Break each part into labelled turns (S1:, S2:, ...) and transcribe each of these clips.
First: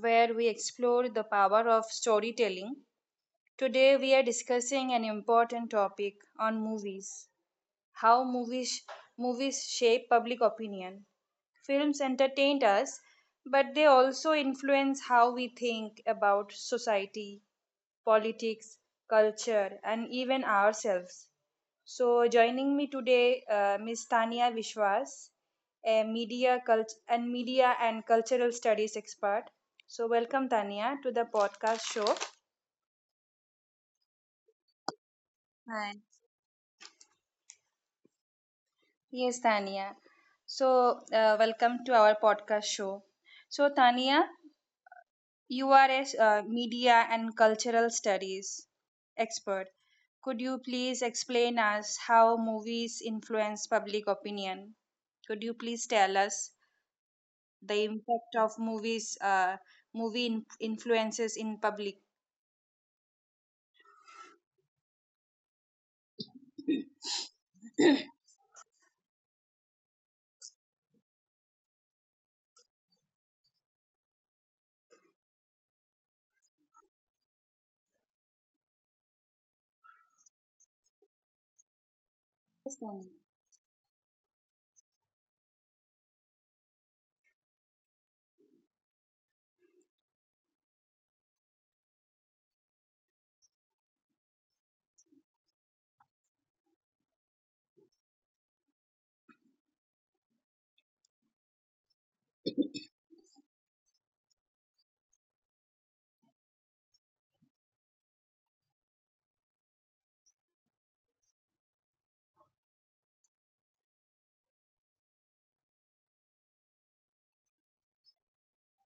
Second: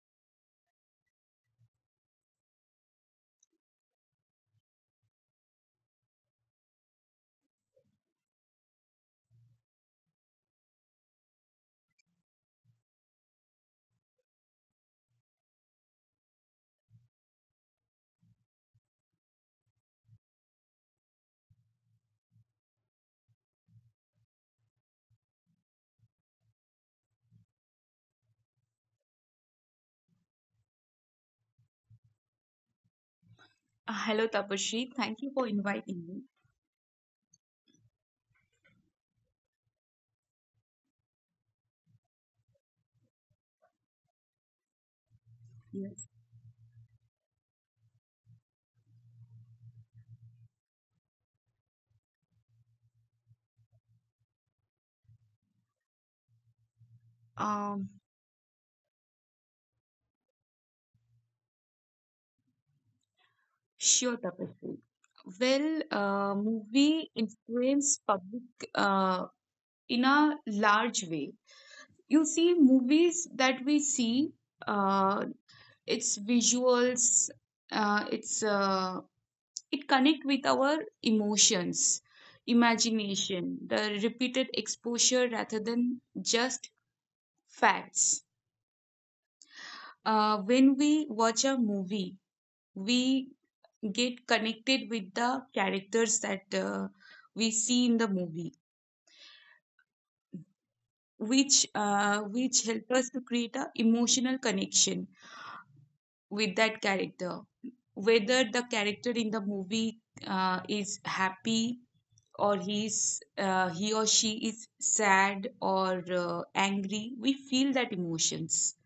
S1: where we explore the power of storytelling. Today, we are discussing an important topic on movies, how movies shape public opinion. Films entertain us, but they also influence how we think about society, politics, culture, and even ourselves. So, joining me today, Ms. Tania Vishwas, a media and cultural studies expert. So, welcome Tania to the podcast show.
S2: Hello, Tapasree. Thank you for
S1: Hi.
S2: inviting me.
S1: Yes, Tania. So, Welcome to our podcast show. So, Tania,
S2: Yes.
S1: URS media and cultural studies expert. Could you please explain us how movies influence public opinion? Could you please tell us the
S2: Um,
S1: impact of influences in public?
S2: sure, Tapasree. Well, movie influence public uh, in a large way. You see, movies that we see, uh, its visuals, uh, it's uh, it connect with our emotions,
S1: Yes, Tanvi.
S2: imagination, the repeated exposure rather than just facts. When we watch a movie, we get connected with the characters that we see in the movie which help us to create a emotional connection with that character, whether the character in the movie is happy or he or she is sad or angry, we feel that emotions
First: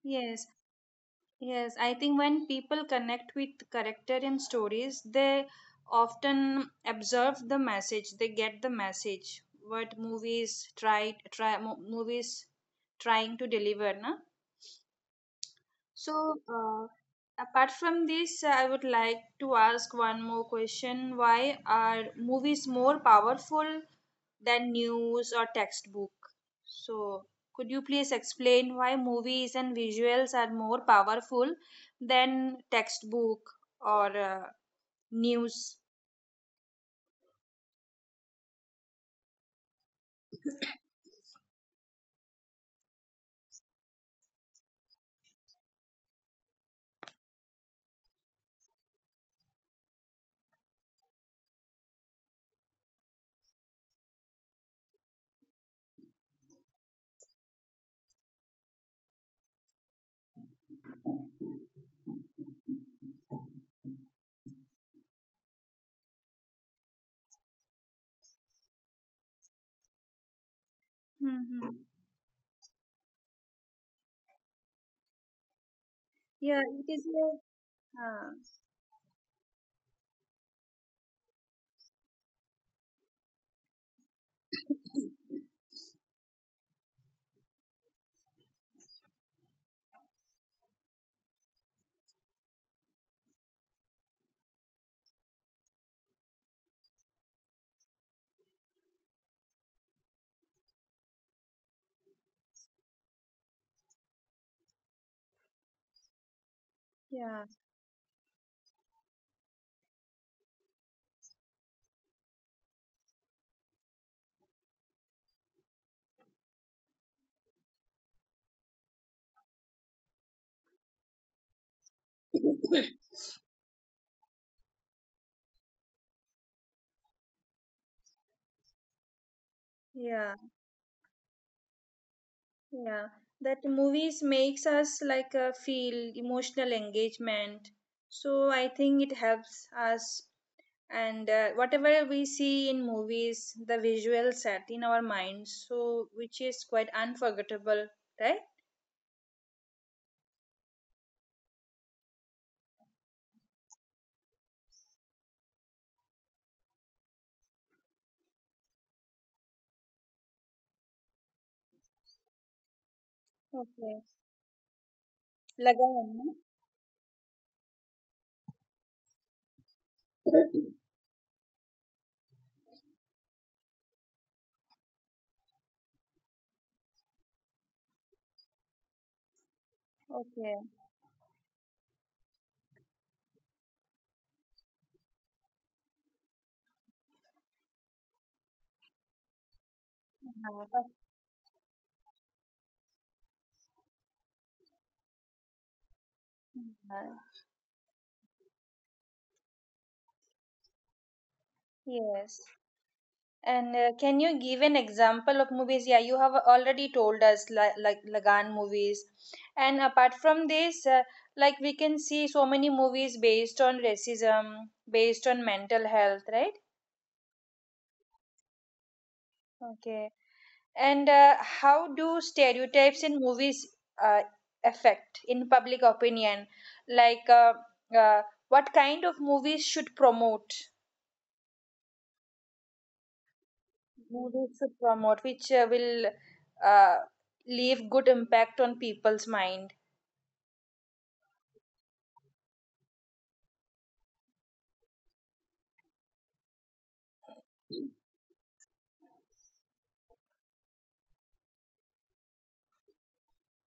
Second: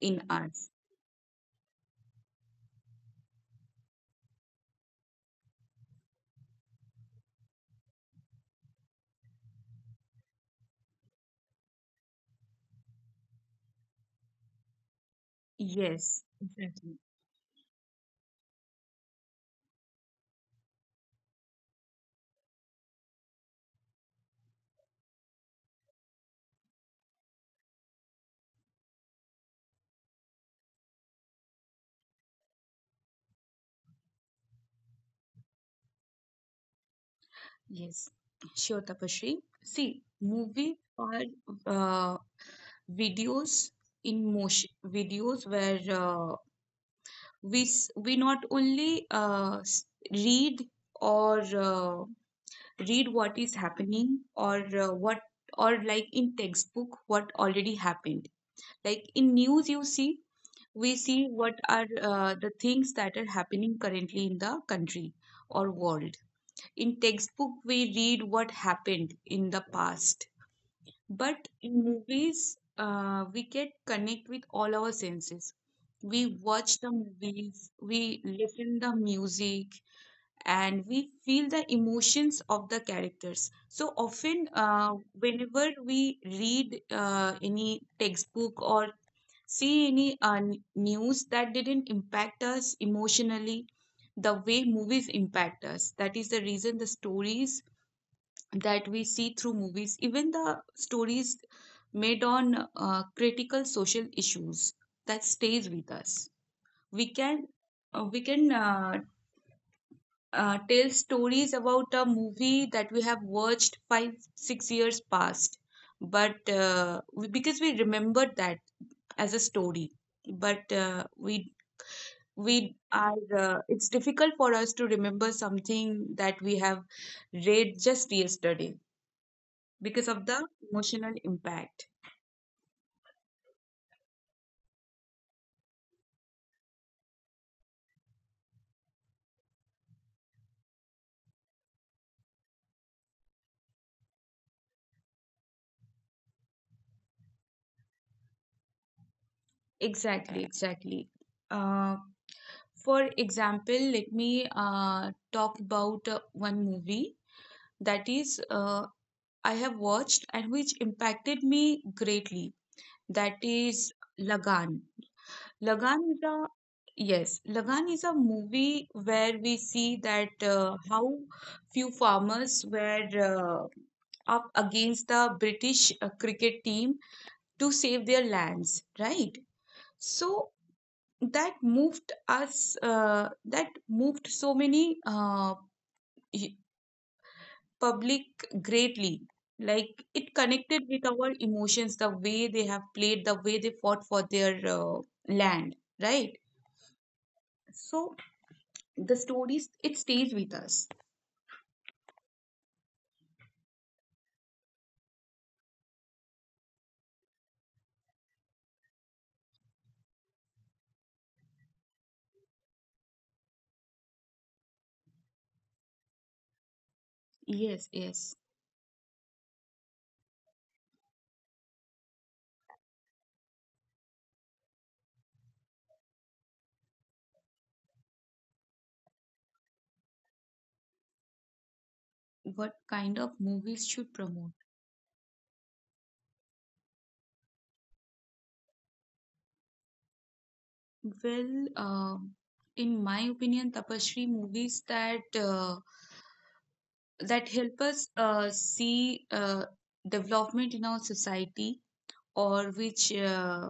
S2: in
S1: Yes,
S2: us.
S1: Yes, I think when people connect with character in stories, they often observe the message. They get the message what movies movies trying to deliver, na.
S2: Yes,
S1: So,
S2: exactly.
S1: apart from this, I would like to ask one more question: Why are movies more powerful than news or textbook? So, could you please explain why movies and visuals are more powerful than textbook or news?
S2: Yes, sure, tapashri. See, movies are uh, videos, in motion videos where we not only read or read what is happening or what, or like in textbook what already happened, like in news you see, we see what are the things that are happening currently in the country or world. In textbook we read what happened in the past, but
S1: Mm-hmm.
S2: in movies, we get connect with all our senses. We
S1: Yeah,
S2: watch the
S1: it is
S2: movies, we
S1: uh,
S2: listen the music, and we feel the emotions of the characters. So often, whenever we read any textbook or see any news, that didn't impact us emotionally, the way movies impact us. That is the reason the stories that we see through movies, even the stories made on critical social issues, that stays with us. We
S1: yeah,
S2: can we can tell stories about a movie that we have watched 5, 6 years past, but because we remembered that as a story, but we are it's difficult for us to remember something that we have read just yesterday because of
S1: yeah,
S2: the emotional impact.
S1: yeah. That movies makes us like feel emotional engagement. So I think it helps us, and whatever we see in movies the visual set in our minds, so which is quite unforgettable, right?
S2: Exactly, exactly. Uh, for example, let me talk about one movie that is I have watched and which impacted me greatly. That is
S1: Okay.
S2: Lagan.
S1: Lagan,
S2: Lagan is
S1: no?
S2: a Yes, Lagan is a movie where we see that how few farmers were up against the British cricket team to save their lands, right? So
S1: Okay.
S2: that moved us, that moved so many y- public greatly, like it
S1: हाँ,
S2: connected
S1: बस,
S2: with our emotions, the way they have played, the way they fought for their land, right?
S1: हाँ,
S2: So the stories, it stays with us.
S1: yes. And can you give an example of movies? Yeah, you have already told us, like Lagan movies. And apart from this, like we can see so many movies based on racism, based on mental health, right?
S2: Yes, yes.
S1: Okay. And how do stereotypes in movies uh, affect in public opinion? Like, uh, what kind of movies should promote?
S2: What kind of movies should promote?
S1: Movies should promote, which will uh, leave good impact on people's mind.
S2: Well, in my opinion Tapashri, movies that that help
S1: Mhm.
S2: us see development in our society or which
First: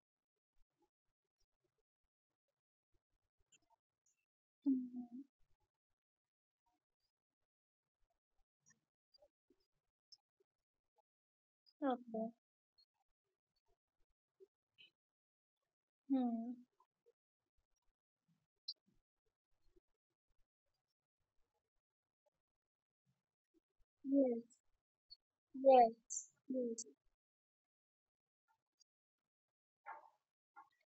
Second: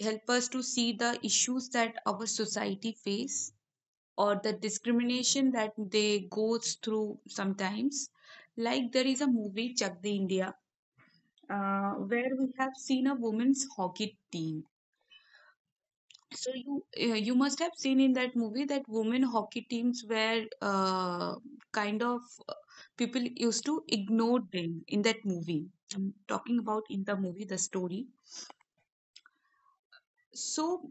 S2: help us to see the issues that our society face or the discrimination that they goes through sometimes. Like there is a movie Chak De India, where
S1: Okay.
S2: we have seen a women's hockey team. So
S1: Hmm.
S2: you you must have seen in that movie that women hockey teams were kind of uh, people used to ignore
S1: Yes.
S2: them in that movie. I'm
S1: Yes.
S2: talking
S1: Yes.
S2: about in the movie the story. So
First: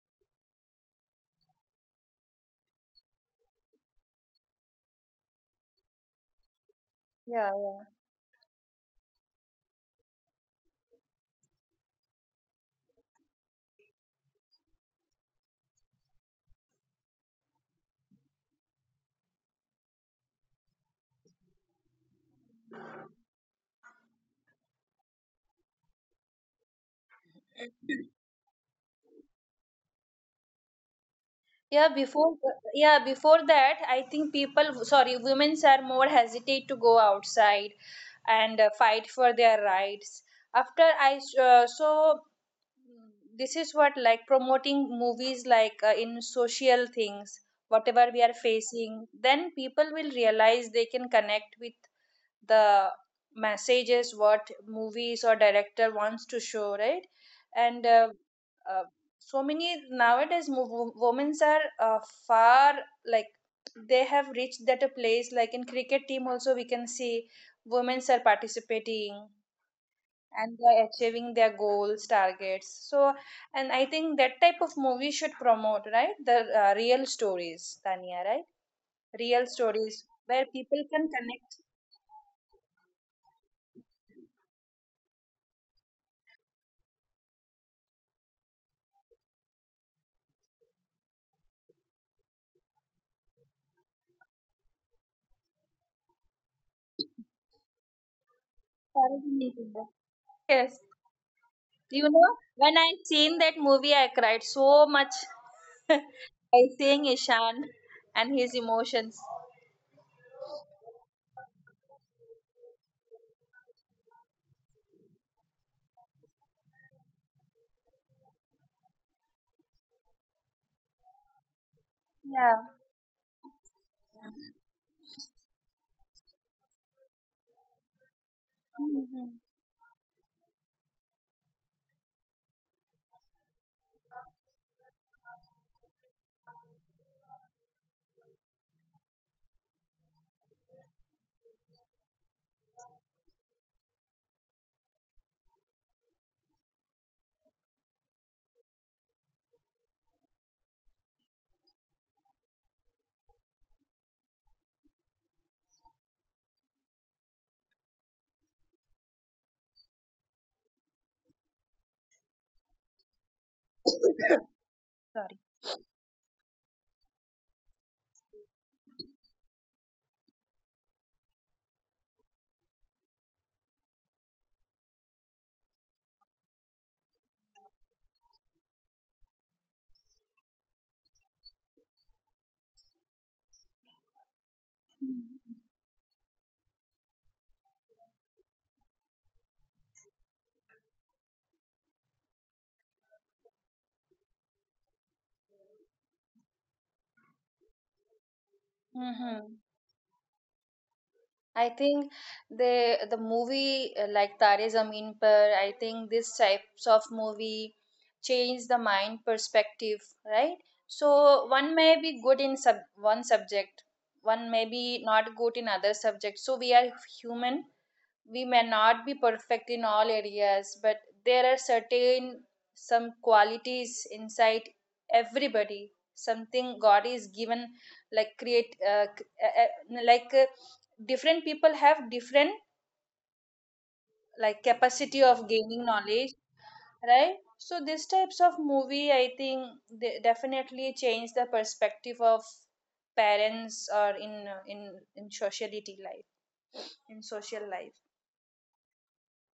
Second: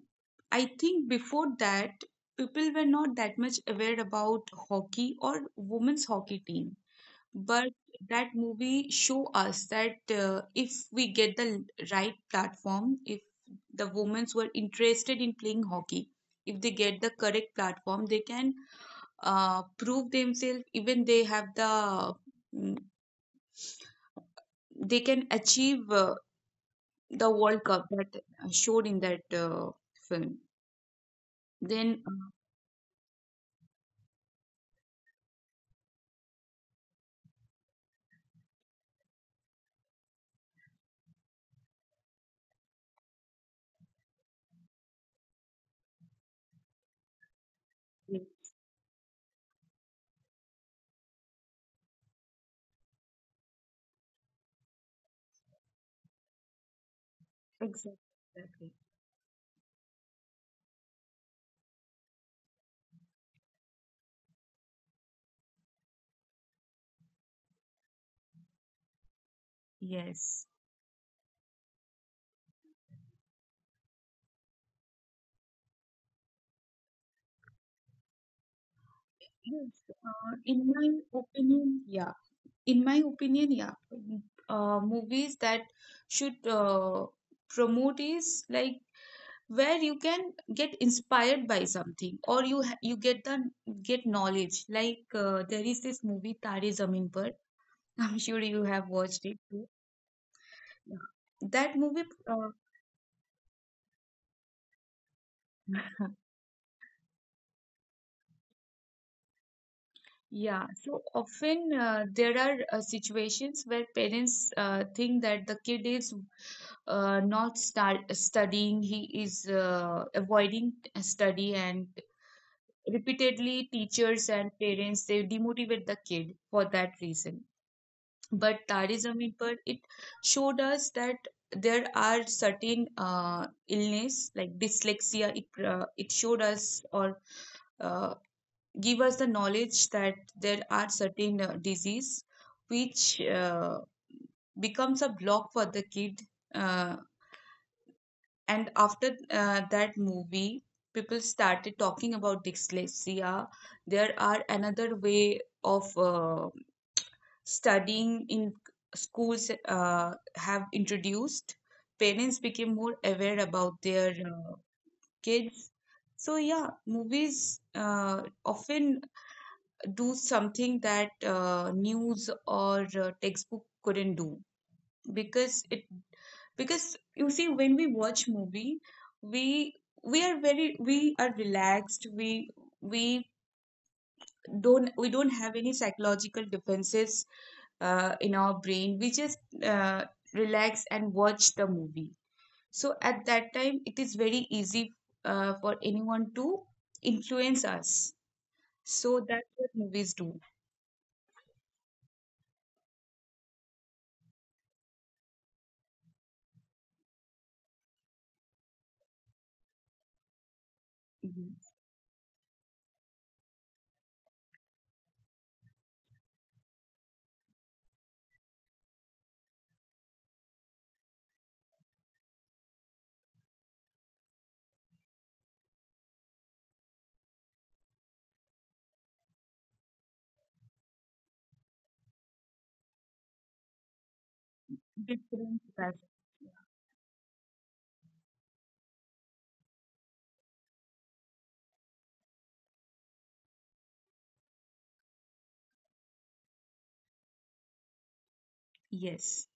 S2: I think before that, people were not that much aware about hockey or women's hockey team,
S1: Yeah,
S2: but
S1: yeah.
S2: that movie show us that if we get the right platform, if the women were interested in playing hockey, if they get the correct platform, they can prove themselves. Even they have the mm, they can achieve the world cup that showed in that film.
S1: Yeah,
S2: Then
S1: before yeah, before that, I think people, sorry, women are more hesitate to go outside and fight for their rights. So, mm, this is what like promoting movies like in social things, whatever we
S2: yes,
S1: are facing, then people will realize they can connect with the messages what movies or director wants to show, right? And
S2: exactly, exactly.
S1: uh, so many nowadays women are far, like they have reached that a place, like in cricket team also we can see women are participating
S2: Yes,
S1: and they are achieving their goals targets. So, and I think that type of movie should promote, right? The real stories, Tanya, right? Real
S2: yes.
S1: stories
S2: Uh,
S1: where
S2: in
S1: people
S2: my
S1: can connect.
S2: opinion yeah in my opinion yeah movies that should promote is like where you can get inspired by something or you get the get knowledge. Like there is this movie Tare Zameen Par. I'm sure you have watched it too.
S1: Yes.
S2: Yeah. That movie,
S1: You know,
S2: uh,
S1: when I seen that movie, I cried so much by seeing Ishan and his emotions.
S2: yeah. So often there are situations where parents think that the kid is not start studying, he is avoiding study, and
S1: Yeah.
S2: repeatedly teachers and parents they demotivate the kid for that reason. But Tariz
S1: Mhm.
S2: Amirpur it showed us that there are certain illness like dyslexia it, it showed us or uh, give us the knowledge that there are certain disease which becomes a block for the kid, uh, and after that movie, people started talking about dyslexia. There are another way of studying in schools have introduced. Parents became more aware about their
S1: Sorry.
S2: kids. So yeah, movies often do something that news or textbook couldn't do, because it because you see, when we watch movie, we we are very we are relaxed, we don't, we don't have any psychological defenses in our brain. We just uh, relax and watch the movie. So at that time it is very easy for anyone to influence us. So
S1: Hmm.
S2: that's what movies do.
S1: I think the movie like Tare Zameen Par, I think this types of movie change the mind perspective, right? So
S2: Mhm.
S1: one may be good in sub one subject, one may be not good in other subjects. So we are human, we may not be perfect in all areas, but there are certain some qualities inside everybody. Something God is given, like different people have different like capacity of
S2: Different
S1: gaining
S2: types.
S1: knowledge, right? So these types of movie, I think, they definitely change the perspective of parents or in sociality life, in social life.
S2: Yes.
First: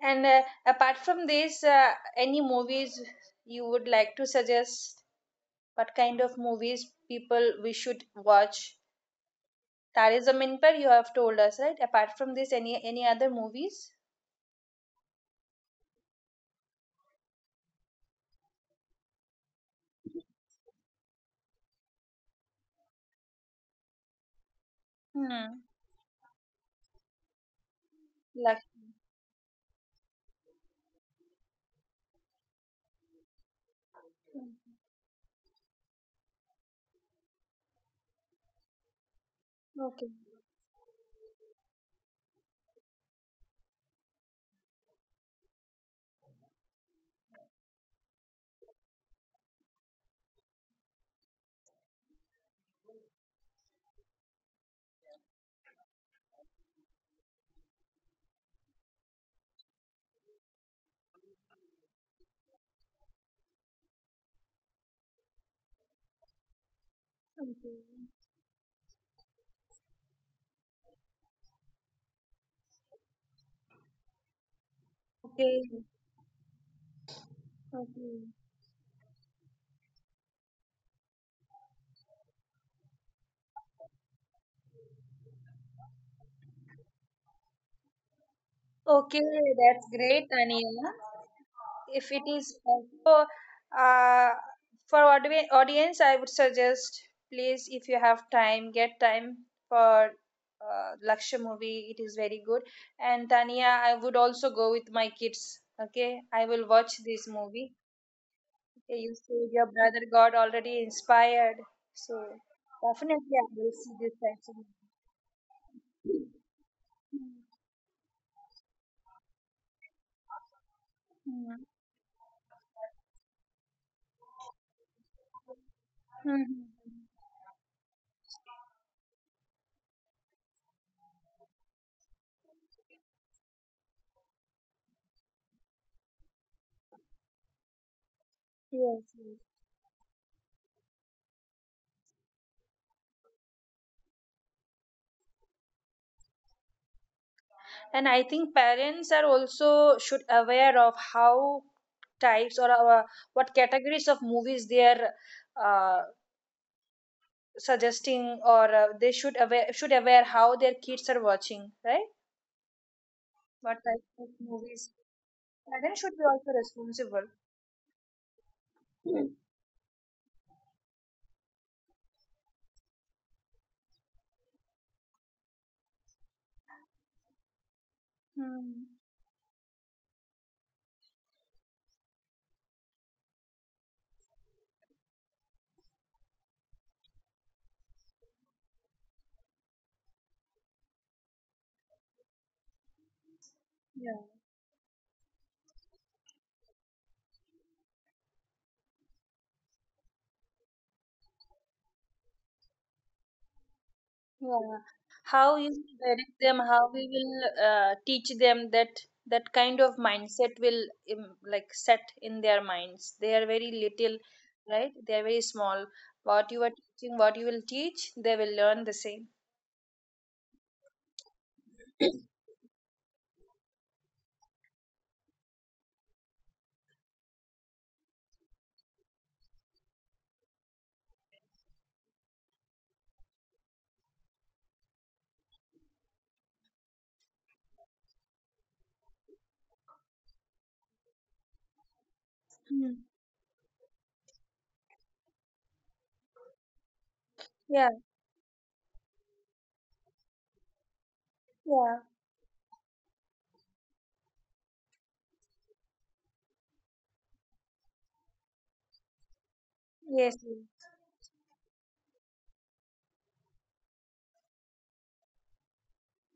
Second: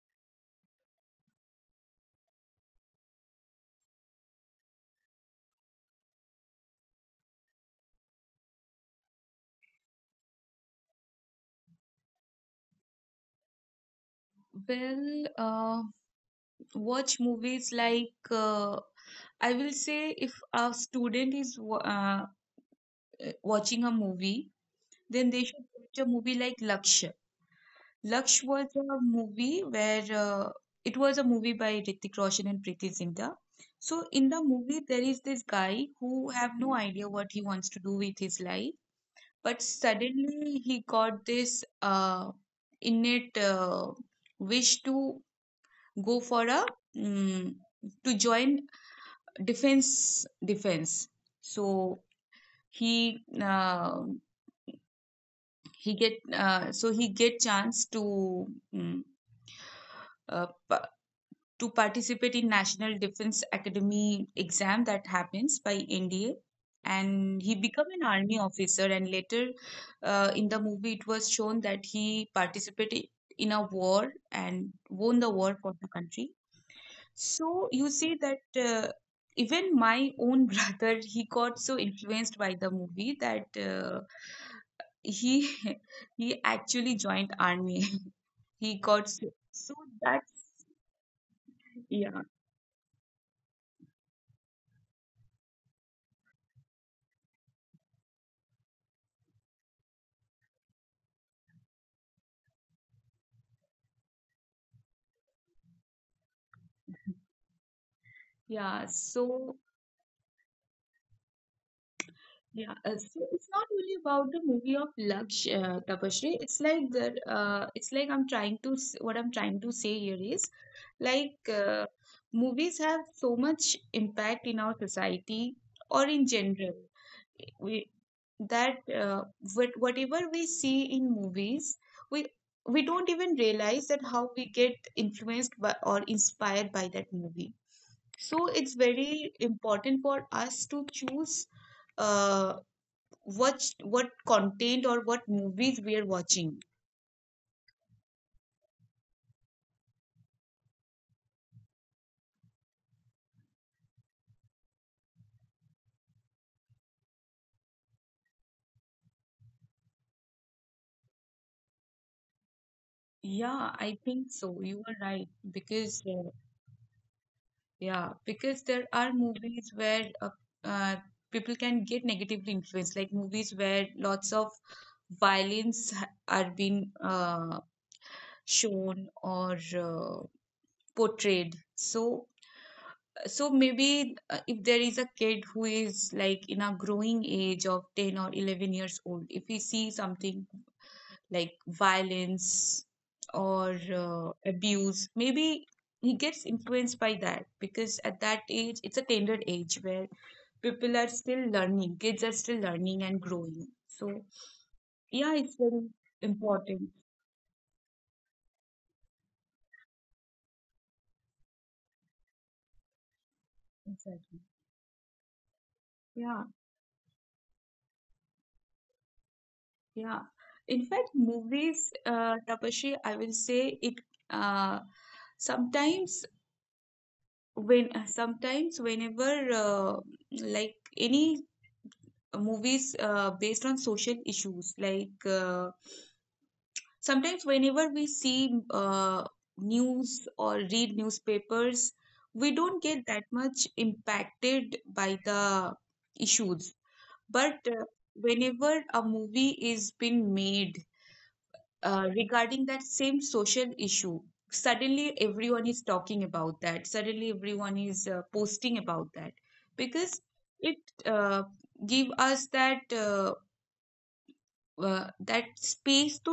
S1: And apart from this, any movies you would like to suggest? What kind of movies people we should watch? Tare Zameen Par you have told us, right? Apart from this, any other movies?
S2: Well, uh, watch movies like I will say if a student is watching a movie, then they
S1: Hmm.
S2: should watch a movie like Lakshya. Laksh
S1: Like,
S2: was a movie where it was a movie by Hrithik Roshan and Preeti Zinta. So in the movie, there is this guy who have no idea what he wants to do with his life, but
S1: okay,
S2: suddenly he got this innate wish to go for a mm, to join defense. So he uh, he get so he get chance to mm, uh, pa- to participate in national defense academy exam that happens by NDA, and he become an army officer. And later in the movie it was shown that he participated in a war and won the war
S1: okay,
S2: for
S1: okay,
S2: the country. So you see
S1: okay.
S2: that even my own brother, he got so influenced by the movie that he he actually joined army. He got
S1: Okay,
S2: so, so
S1: that's great,
S2: that's,
S1: Aniya. If
S2: yeah,
S1: it is also uh, for audience, I would suggest, please, if you have time, get time for Lakshya movie. It is very good. And Tania, I would also go with my kids. Okay, I will watch this movie.
S2: yeah.
S1: Okay, you say
S2: So
S1: your brother got already inspired, so
S2: yeah,
S1: definitely
S2: so
S1: I
S2: it's not
S1: will see
S2: only
S1: this
S2: about the
S1: type of
S2: movie of Laksh,
S1: movie.
S2: Tapasree. It's like that it's like I'm trying to what I'm trying to say here is like,
S1: Hmm.
S2: movies have so much impact in our society or in
S1: Hmm.
S2: general. We that What- whatever we see in movies, we we don't even realize that how we get influenced by or inspired by that movie. So it's
S1: Yes.
S2: very
S1: Yes.
S2: important for us to choose uh, what what content or what movies we are watching.
S1: And I think parents are also should aware of how types or what categories of movies they are uh, suggesting, or they should aware how their kids are watching, right?
S2: Yeah,
S1: What
S2: I
S1: type of
S2: think so, you
S1: movies
S2: are right.
S1: parents
S2: Because
S1: should be also responsible.
S2: yeah, because there are
S1: Hmm.
S2: movies where uh, people can get negatively influenced, like movies where lots of are being
S1: Hmm.
S2: shown or portrayed. So, maybe if there is a kid who is like in a growing age of 10 or 11 years old, if he sees something like violence or
S1: Yeah.
S2: abuse maybe, he gets influenced by that because at that age it's a tender age where people are still learning, kids are still learning and growing. So
S1: Yeah.
S2: yeah,
S1: How
S2: it's
S1: you will
S2: very
S1: direct them, how
S2: important.
S1: we will teach them that that kind of mindset will like set in their minds. They are very little,
S2: Exactly.
S1: right? They are very small.
S2: Yeah,
S1: What you are teaching, what you will teach, they will learn the same.
S2: yeah, in fact movies Tapashi, I will say it uh sometimes sometimes whenever uh, like any movies based on social issues, like sometimes whenever we see news or read newspapers, we don't
S1: Hmm.
S2: get that much impacted by the issues, but
S1: Yeah,
S2: whenever a movie is being made
S1: yeah,
S2: regarding that same social issue, suddenly everyone is talking about that, suddenly everyone is posting about that, because
S1: yes,
S2: it uh, give us that that space to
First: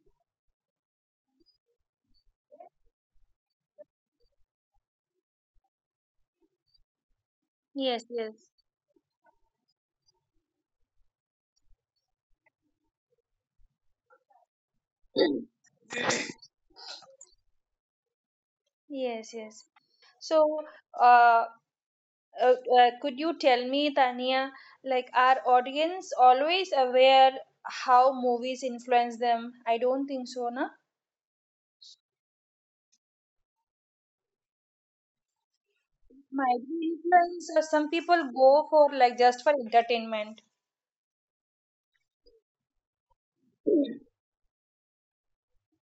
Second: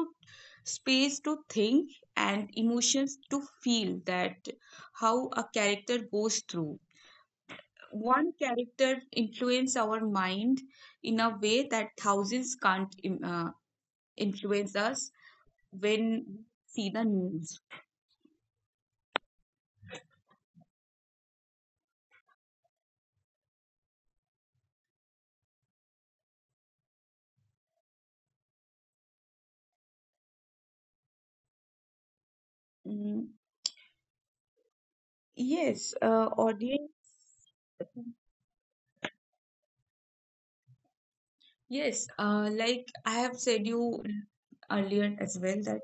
S2: think, and emotions to feel that how a character goes through.
S1: yes,
S2: One
S1: yes,
S2: character influence our mind in a way that thousands can't influence us
S1: yes,
S2: when we see the news.
S1: yes. So, uh, could you tell me, Tania, like are audience always aware how movies influence them? I don't think so, na?
S2: Mm, yes
S1: Might be
S2: audience,
S1: influence, or some people go for like just for entertainment.
S2: yes like I have said you earlier as well that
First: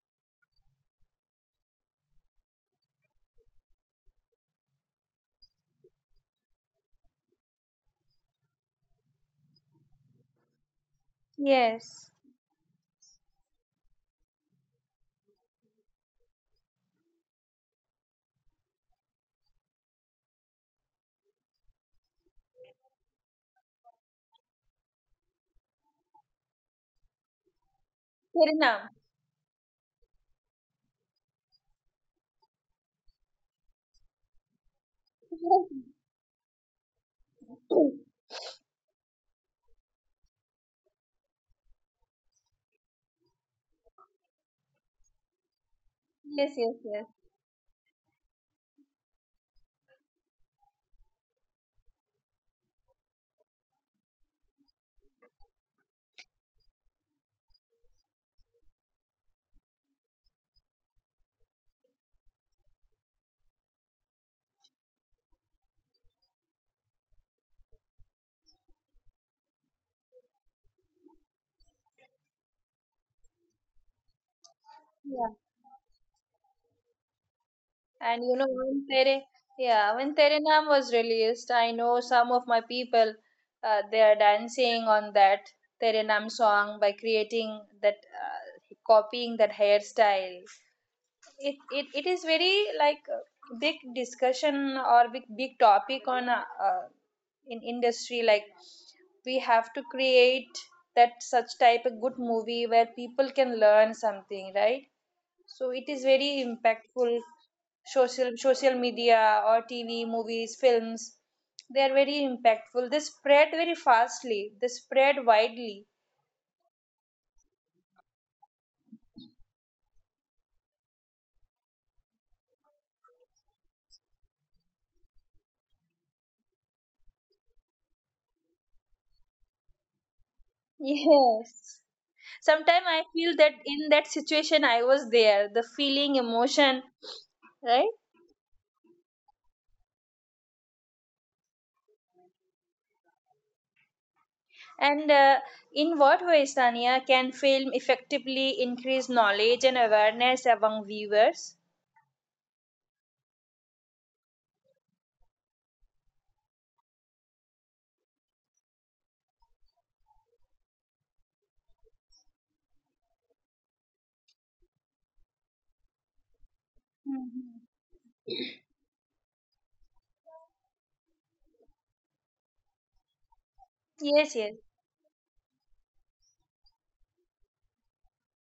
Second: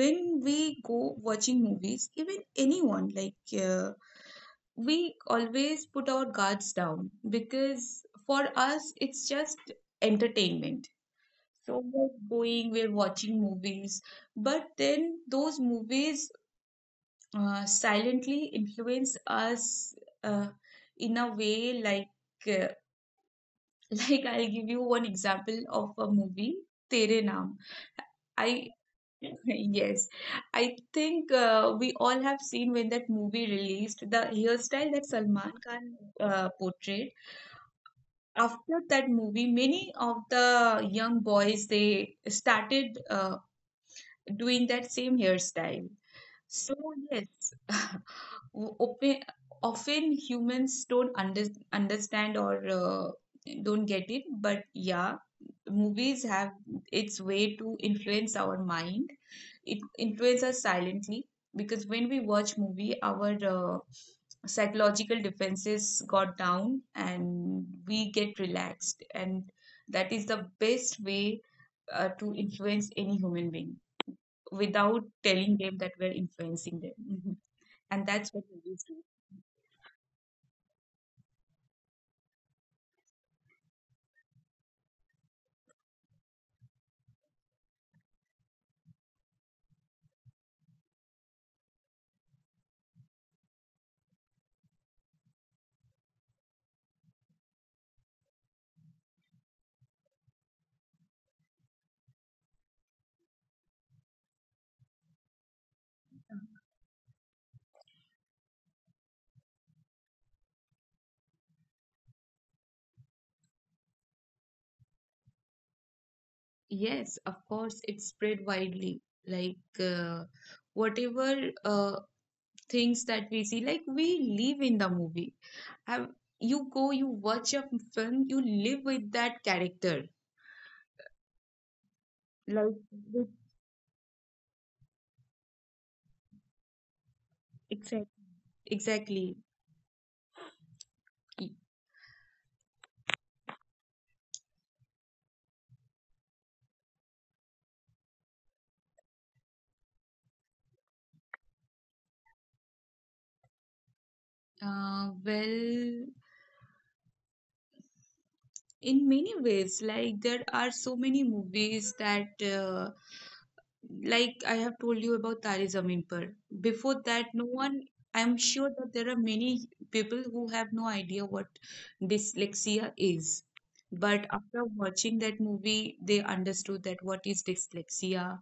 S2: when we go watching movies, even anyone like, we always put our guards down because for us it's just entertainment. So we're
S1: Yes.
S2: going, we're watching movies, but then those movies silently influence us uh, in a way like uh, like I'll give you one example of a movie, Tere Naam.
S1: Fair
S2: I
S1: enough.
S2: Yes, I think we all have seen when that movie released, the hairstyle that Salman Khan portrayed, after that movie many of the young boys they started doing that same hairstyle.
S1: Yes,
S2: So,
S1: yes,
S2: yes, open, often humans don't understand or don't get it, but yeah, movies have its way to influence our mind. It influences us silently, because when we watch movie, our psychological defenses got down and we get relaxed, and that is the best way to influence any human being without
S1: yes.
S2: telling them that we're influencing them. Mhm. And
S1: And
S2: that's
S1: you
S2: what
S1: know,
S2: movies do.
S1: Yeah, when Tere Naam was released, I know some of my people, they are dancing on that Tere Naam song by creating that, copying that hairstyle. It is very like a big discussion or big topic on in industry. Like we have to create that such type of good movie where people can learn something, right? So it is very impactful. Social, social media or TV, movies, films, they are very impactful, they spread very fastly, they spread widely.
S2: Yes, of course, it's spread widely. Like whatever things that we see, like we live in the movie. Have you go, you watch a film, you live with that character.
S1: Yes,
S2: Like
S1: sometimes I feel
S2: with-
S1: that in that situation I was there, the feeling, emotion, right?
S2: exact, exactly. Y-
S1: And in what way, Tanya, can film effectively increase knowledge and awareness among viewers?
S2: Uh, well, in many ways, like there are so many movies that like I have told you about Tari Zameen Par. Before that, no
S1: Mhm.
S2: one, I'm sure that there are many people who have no idea what dyslexia is. But
S1: Yes, yes.
S2: after watching that movie, they understood that what is dyslexia.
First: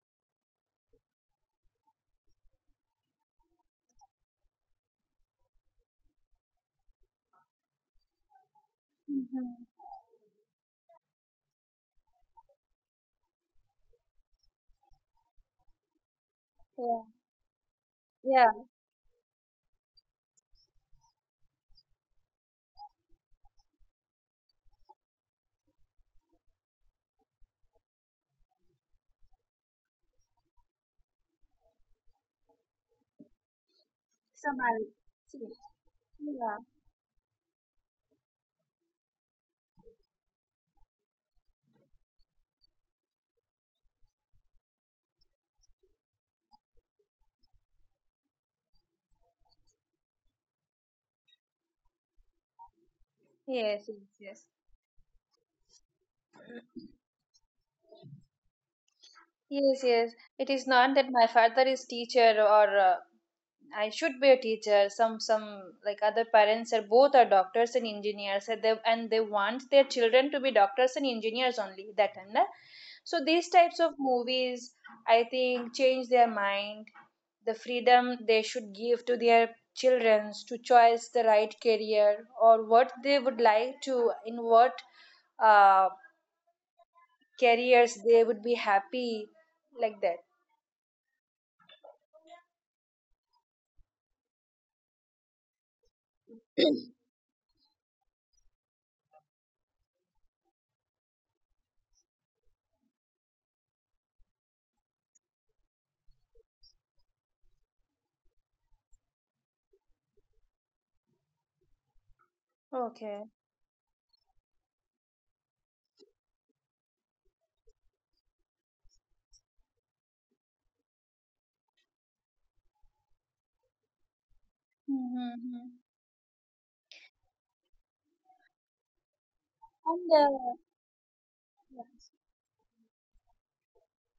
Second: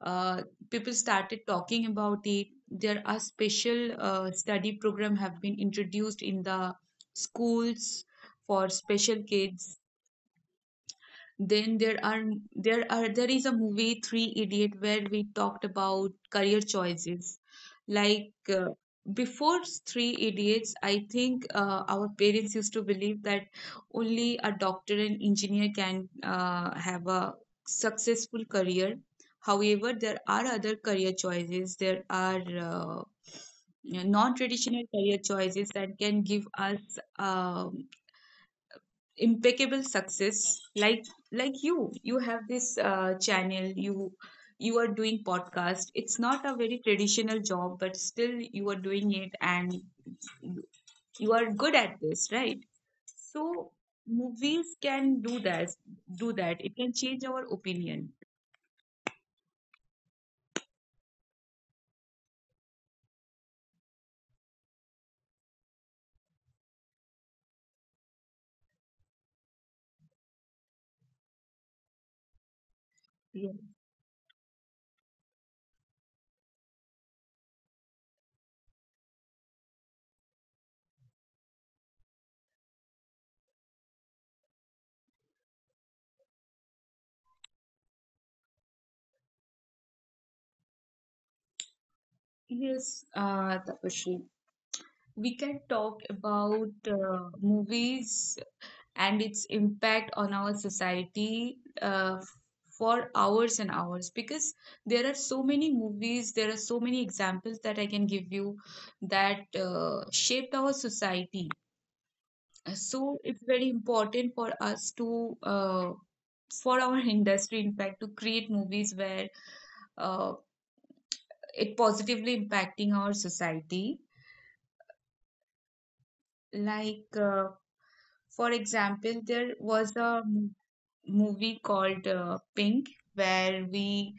S2: Uh, People started talking about it. There are special study program have been introduced in the schools for special
S1: Mhm.
S2: kids. Then there is a movie Three Idiot where we talked about career choices. Like
S1: Yeah, yeah.
S2: uh, Before Three Idiots, I think our parents used to believe that only a doctor and engineer can have a successful career. However, there are other career choices. There are non-traditional
S1: Summary.
S2: career choices that can give
S1: Yeah.
S2: us impeccable success, like you have this channel. You are doing podcast. It's not a very traditional job, but still you are doing it, and you you are good at this, right? So
S1: Yes.
S2: movies can do that. It can change our opinion.
S1: Yes, yes. It is not that my father is teacher, or I should be a teacher. Some like other parents are both are doctors and engineers, and they want their children to be doctors and engineers only that and that. So these
S2: Yes,
S1: types of movies, I think, change their mind. The freedom they should give to their children to choose the right career, or what they would like to in what uh. careers they would be happy, like that.
S2: yes. Uh, Tapashri, we can talk about movies and its impact on our society for hours and hours, because there are so many movies, there are so many examples that I can give you that shaped our society. So
S1: Okay.
S2: it's very important for us to for our industry in fact to create movies where uh, it positively impacting our society.
S1: Mm-hmm.
S2: Like for example, there was
S1: And
S2: a movie called
S1: yes.
S2: Pink, where we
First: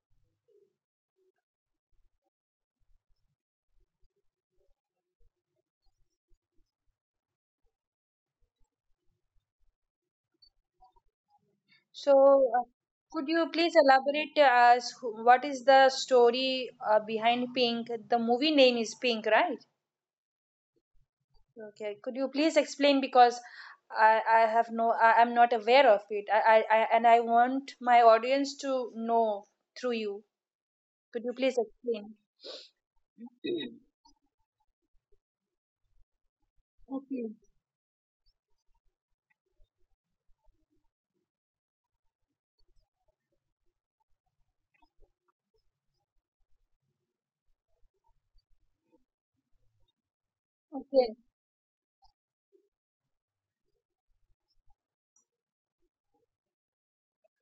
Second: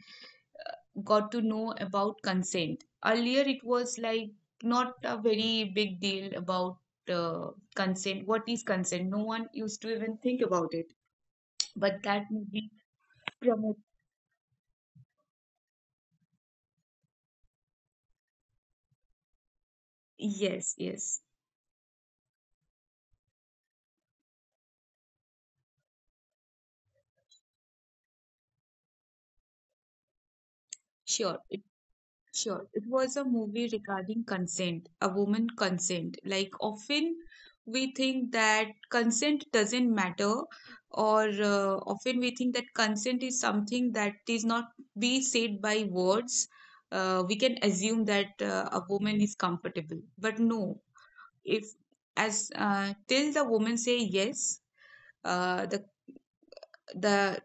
S2: got to know about consent. Earlier, it was like not a very big deal about uh, consent. What is consent? No one used to even think about it. But
S1: So,
S2: that
S1: uh,
S2: movie
S1: could you please
S2: promote.
S1: elaborate what is the story behind Pink? The movie name is Pink, right?
S2: Yes, yes,
S1: Okay, could you please explain, because I have no, I'm not aware of it, I and I want my audience to know through you. Could you
S2: sure.
S1: please explain?
S2: Sure. It was a movie regarding consent, a woman consent. Like often
S1: Okay,
S2: we think that consent doesn't matter, or often we think that consent is something that is not be said by words. We can assume that a woman is comfortable, but no.
S1: okay,
S2: If as till the woman say yes, uh, the the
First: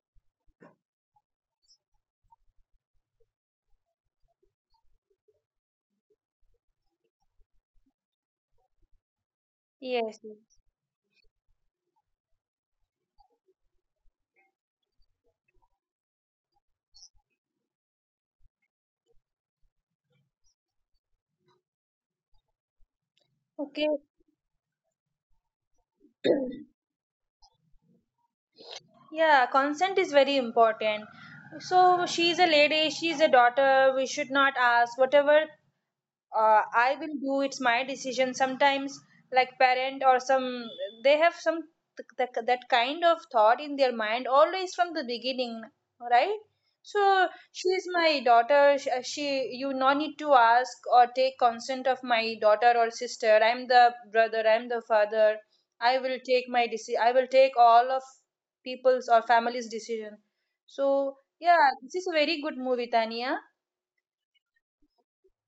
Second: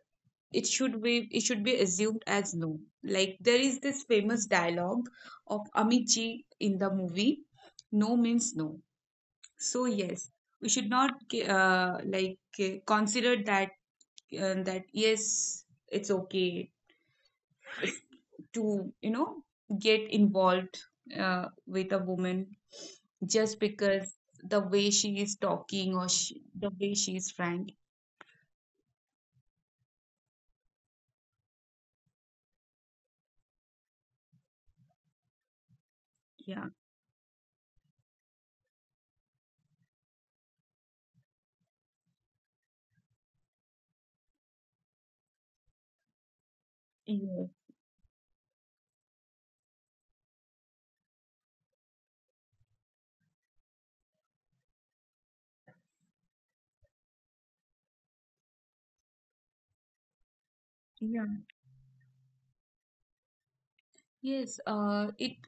S2: it should be assumed as no. Like there is this famous dialogue of amit ji in the movie, no means no. So
S1: yes,
S2: yes, we should not uh, like consider that that yes, it's okay to you know get involved with a woman just
S1: okay.
S2: because the way she is talking, or the way she is frank.
S1: Yeah, consent is very important. So she's a lady, she's a daughter, we should not ask whatever
S2: Yeah,
S1: I will do. It's my decision. Sometimes, like parent or some, they have some th- that kind of thought in their mind always from the beginning, right? So
S2: yeah,
S1: she is my daughter. She, you no need to ask or take consent of my daughter or sister. I'm the brother. I'm the father. I will take my decision. I will take all of people's or family's decision. So
S2: yeah.
S1: yeah, this is a very good movie, Tania.
S2: Yes uh it,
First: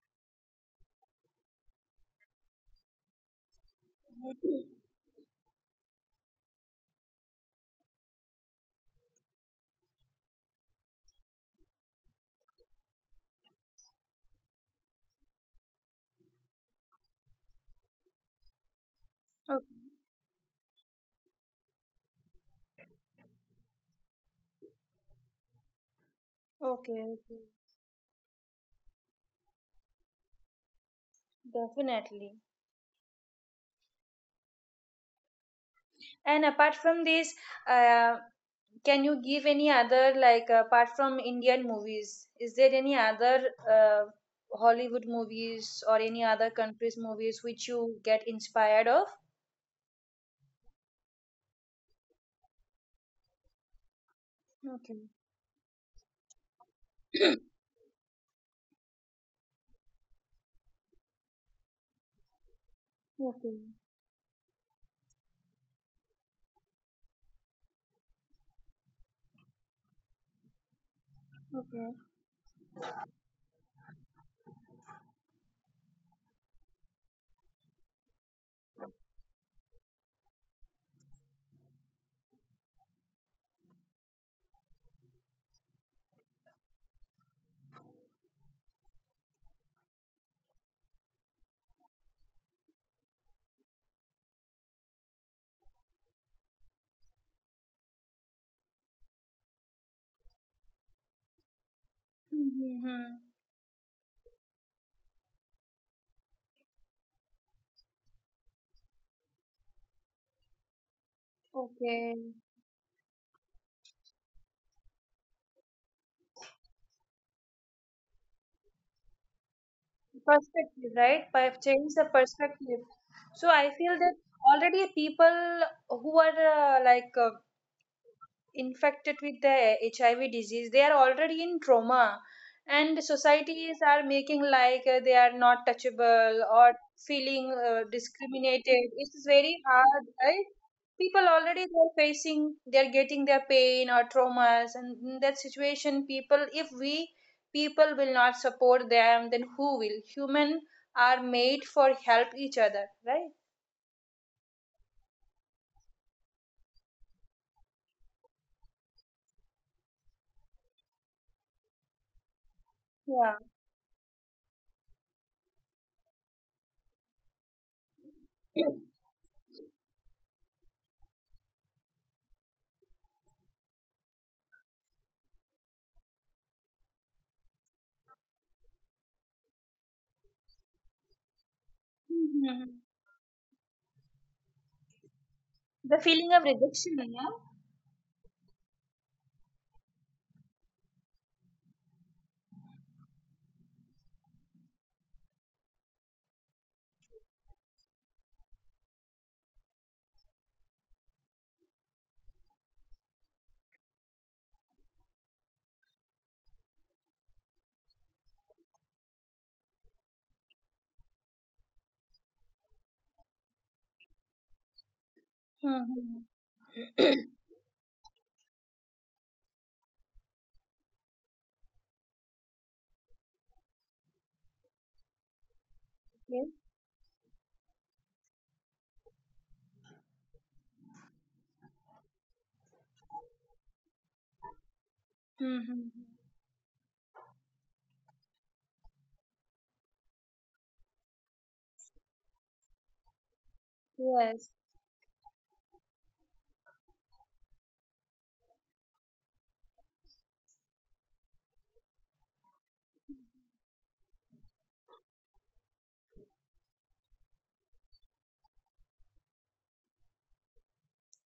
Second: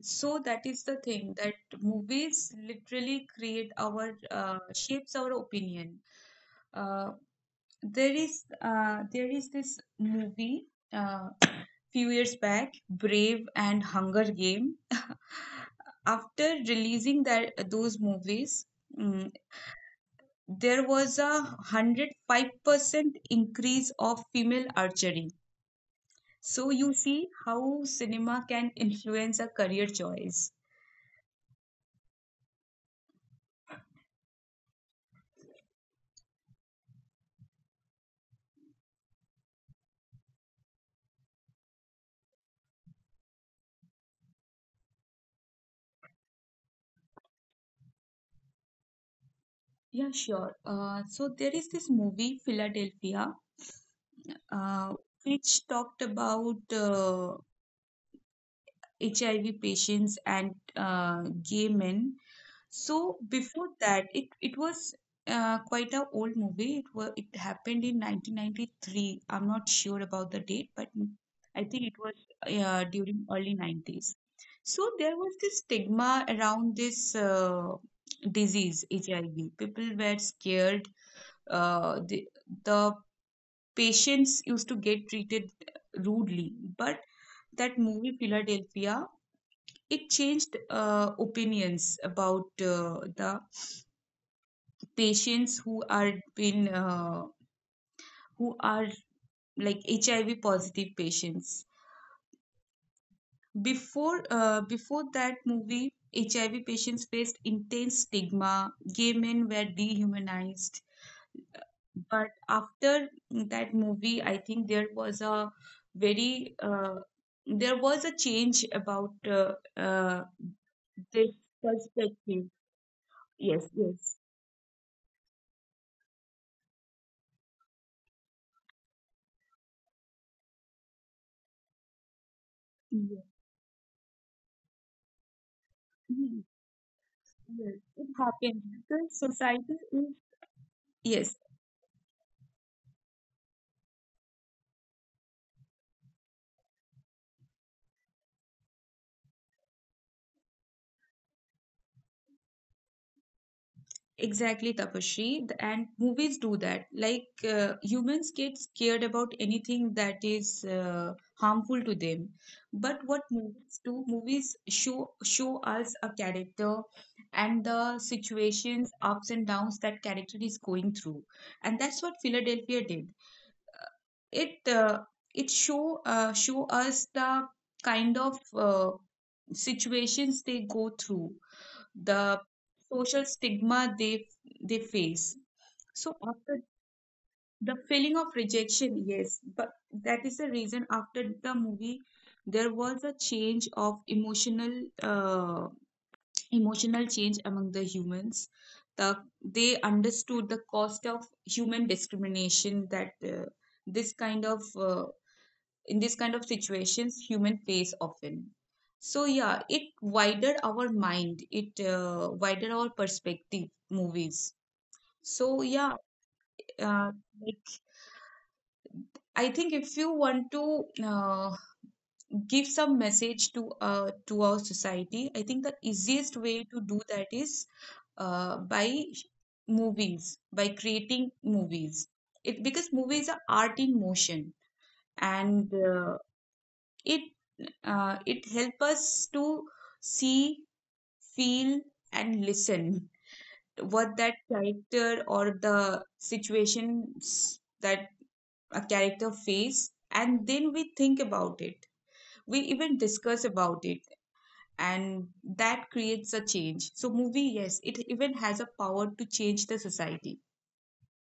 S2: so that is the thing that movies literally create our shapes our opinion. uh, there is this movie uh, few years back, Brave and Hunger Game after releasing that those movies, mm, there was a 105% increase of female archery. So you
S1: Okay.
S2: see
S1: Okay.
S2: how cinema can influence a career choice.
S1: Definitely. And apart from this, uh, can you give any other, like apart from Indian movies, is there any other Hollywood movies or any other countries' movies which you get inspired of?
S2: Yeah, sure. So there is this movie, Philadelphia, uh,
S1: Okay.
S2: which talked about HIV patients and gay men. So
S1: Okay.
S2: before that, it was quite a old movie. It was it happened in 1993. I'm not sure about the date, but I think
S1: Okay.
S2: it was during early 90s. So there was this stigma around this disease, HIV. People were scared. Uh, the, the patients used to get treated rudely, but that movie Philadelphia, it changed opinions about the patients who are who are like HIV positive patients.
S1: Mm-hmm.
S2: Before before that movie, HIV patients faced intense stigma, gay men were dehumanized.
S1: Okay.
S2: But after that movie, I think there was a very there was a change about
S1: Perspective, right?
S2: this
S1: Change the
S2: perspective.
S1: perspective. So
S2: Yes,
S1: I feel that
S2: yes.
S1: already people who are infected with the HIV disease, they are already in trauma, and
S2: Yes,
S1: societies are making like they are not
S2: yes,
S1: touchable, or feeling
S2: yes. It happened.
S1: discriminated,
S2: The
S1: it's very
S2: society
S1: hard,
S2: is
S1: right? People
S2: yes.
S1: already they're facing, they're getting their pain or traumas, and in that situation people, if we people will not support them, then who will? Human are made for help each other, right?
S2: Exactly, Tapashri. The- And movies do that. Like humans get scared about anything that is harmful to them. But what
S1: Yeah.
S2: movies do? Movies show us a character and the situations, ups and downs that character is going through. And that's what Philadelphia did. It show us the kind of situations they go through, the
S1: Mhm.
S2: social stigma they face.
S1: The
S2: So
S1: feeling of
S2: after
S1: rejection, yeah.
S2: the feeling of rejection, yes, but that is the reason after the movie there was a change of uh, emotional change among the humans. the they understood the cost of human discrimination, that this kind of in this kind of situations human face often. So yeah, it widened our mind, it widened our perspective, movies. So yeah.
S1: Hmm.
S2: uh,
S1: Yes.
S2: like I think if you want to uh, give some message to our society, I think the easiest way to do that is by sh- movies, by creating movies. It, because movies are art in motion, and
S1: Mm-hmm.
S2: it it helps us to see, feel and listen what that
S1: Yes.
S2: character or the situations that a character face, and then we think about it, we even discuss about it, and that creates a change. So movie, yes, it even has a power to change the society.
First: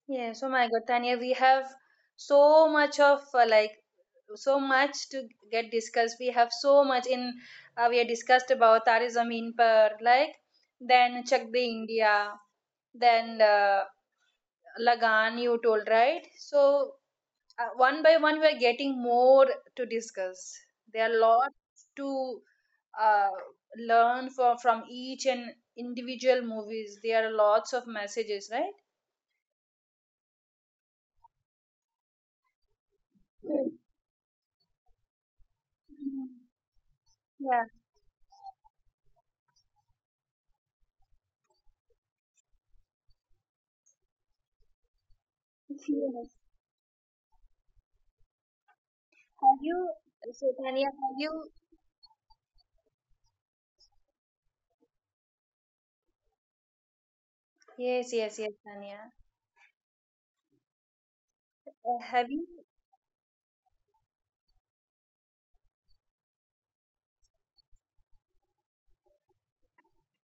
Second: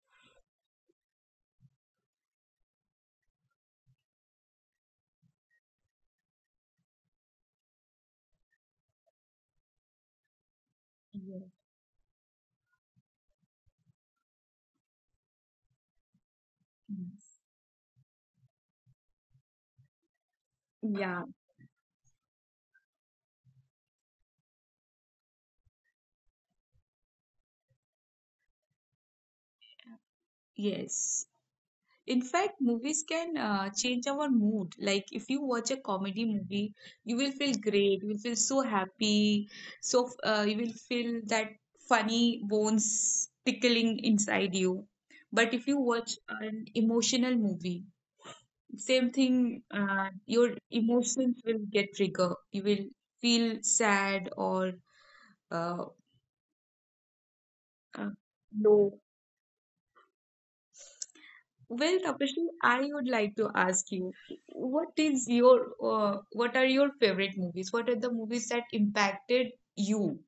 S1: Yes. Oh my God, Tanya, we have so much of like so much to get discussed. We have so much in we have discussed about Tare Zameen Par, like then
S2: Yes,
S1: Chak De India, then Lagan you told, right? So
S2: yes.
S1: one by one we are getting more to discuss, there are
S2: Yeah,
S1: lots to uh, learn for, from each and individual movies, there are lots of messages, right?
S2: yes. In fact, movies can change our mood. Like if you watch a comedy movie, you will feel
S1: Yeah,
S2: great. You will feel so happy. So you will feel that funny bones tickling inside you. But if you watch
S1: yes.
S2: an emotional movie, same thing.
S1: Have you,
S2: Your
S1: so Tanya,
S2: emotions will get trigger. You will feel sad or uh,
S1: yes
S2: uh,
S1: yes yes tanya
S2: low.
S1: uh,
S2: Well,
S1: have you,
S2: Tapashri, I would like to ask you, what is your what are your favorite movies? What are the movies that impacted you?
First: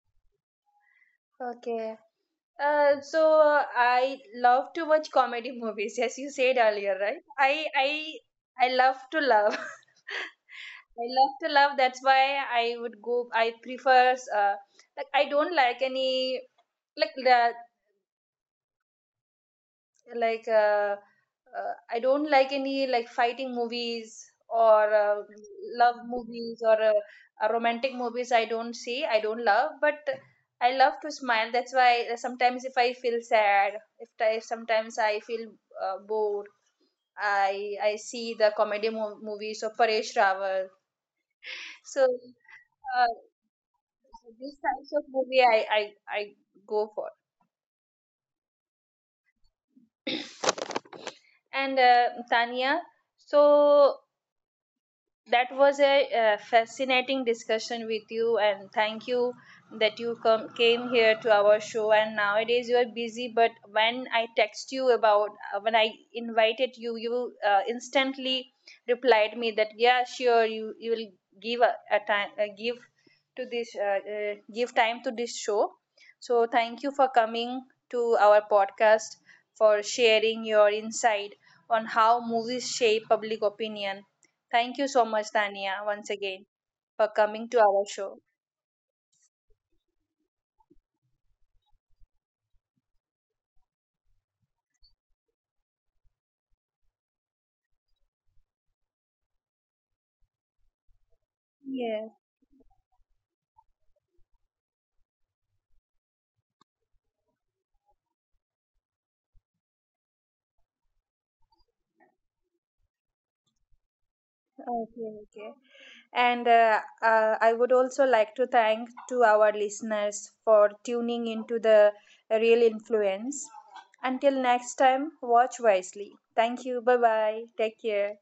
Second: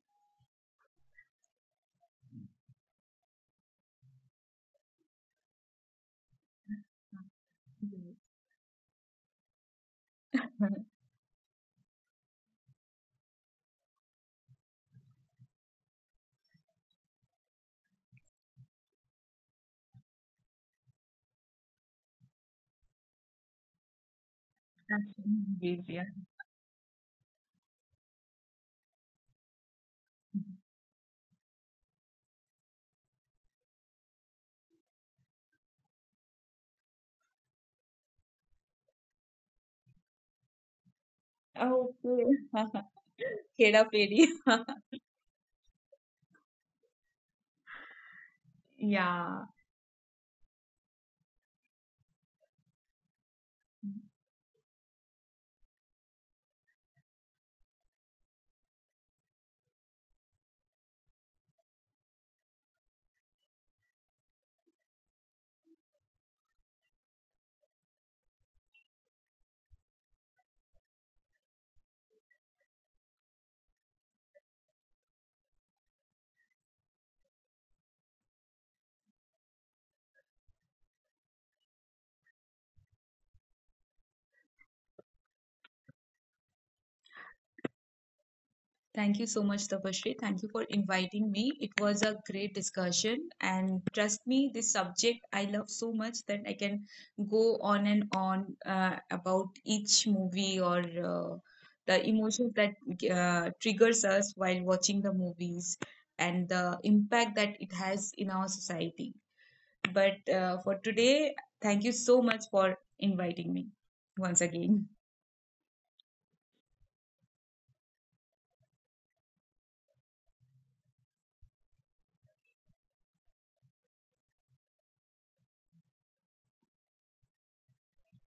S1: okay. I love to watch comedy movies, as you said earlier, right? I love to love.
S2: Action
S1: I love to love. That's why I would go. I prefers like I don't like any like the like I don't like any like fighting movies, or
S2: Movies,
S1: love
S2: yeah.
S1: movies, or romantic movies I don't see, I don't love. But I love to smile, that's why sometimes if I feel sad, if I, sometimes I feel bored, I see the comedy movies of Paresh Rawal. So
S2: Okay.
S1: uh,
S2: Hera Fairy.
S1: these types of movie I go for.
S2: Yeah.
S1: And Tanya, so that was a fascinating discussion with you, and thank you that you come came here to our show. And nowadays you are busy, but when I text you about when I invited you, you instantly replied me that yeah sure you you will give a time give to this give time to this show. So thank you for coming to our podcast, for sharing your insight on how movies shape public opinion. Thank you so much, Tania, once again for coming to our show.
S2: Thank you so much, Tapashri. Thank you for inviting me. It was a great discussion, and trust me, this subject I love so much that I can go on and on about each movie or uh, the
S1: Yes,
S2: emotions that triggers us while watching the movies, and the impact that it has in our society. But for today, thank you so much for inviting me once again.
S1: okay, okay. And I would also like to thank to our listeners for tuning into the Real Influence. Until next time, watch wisely. Thank you. Bye bye. Take care.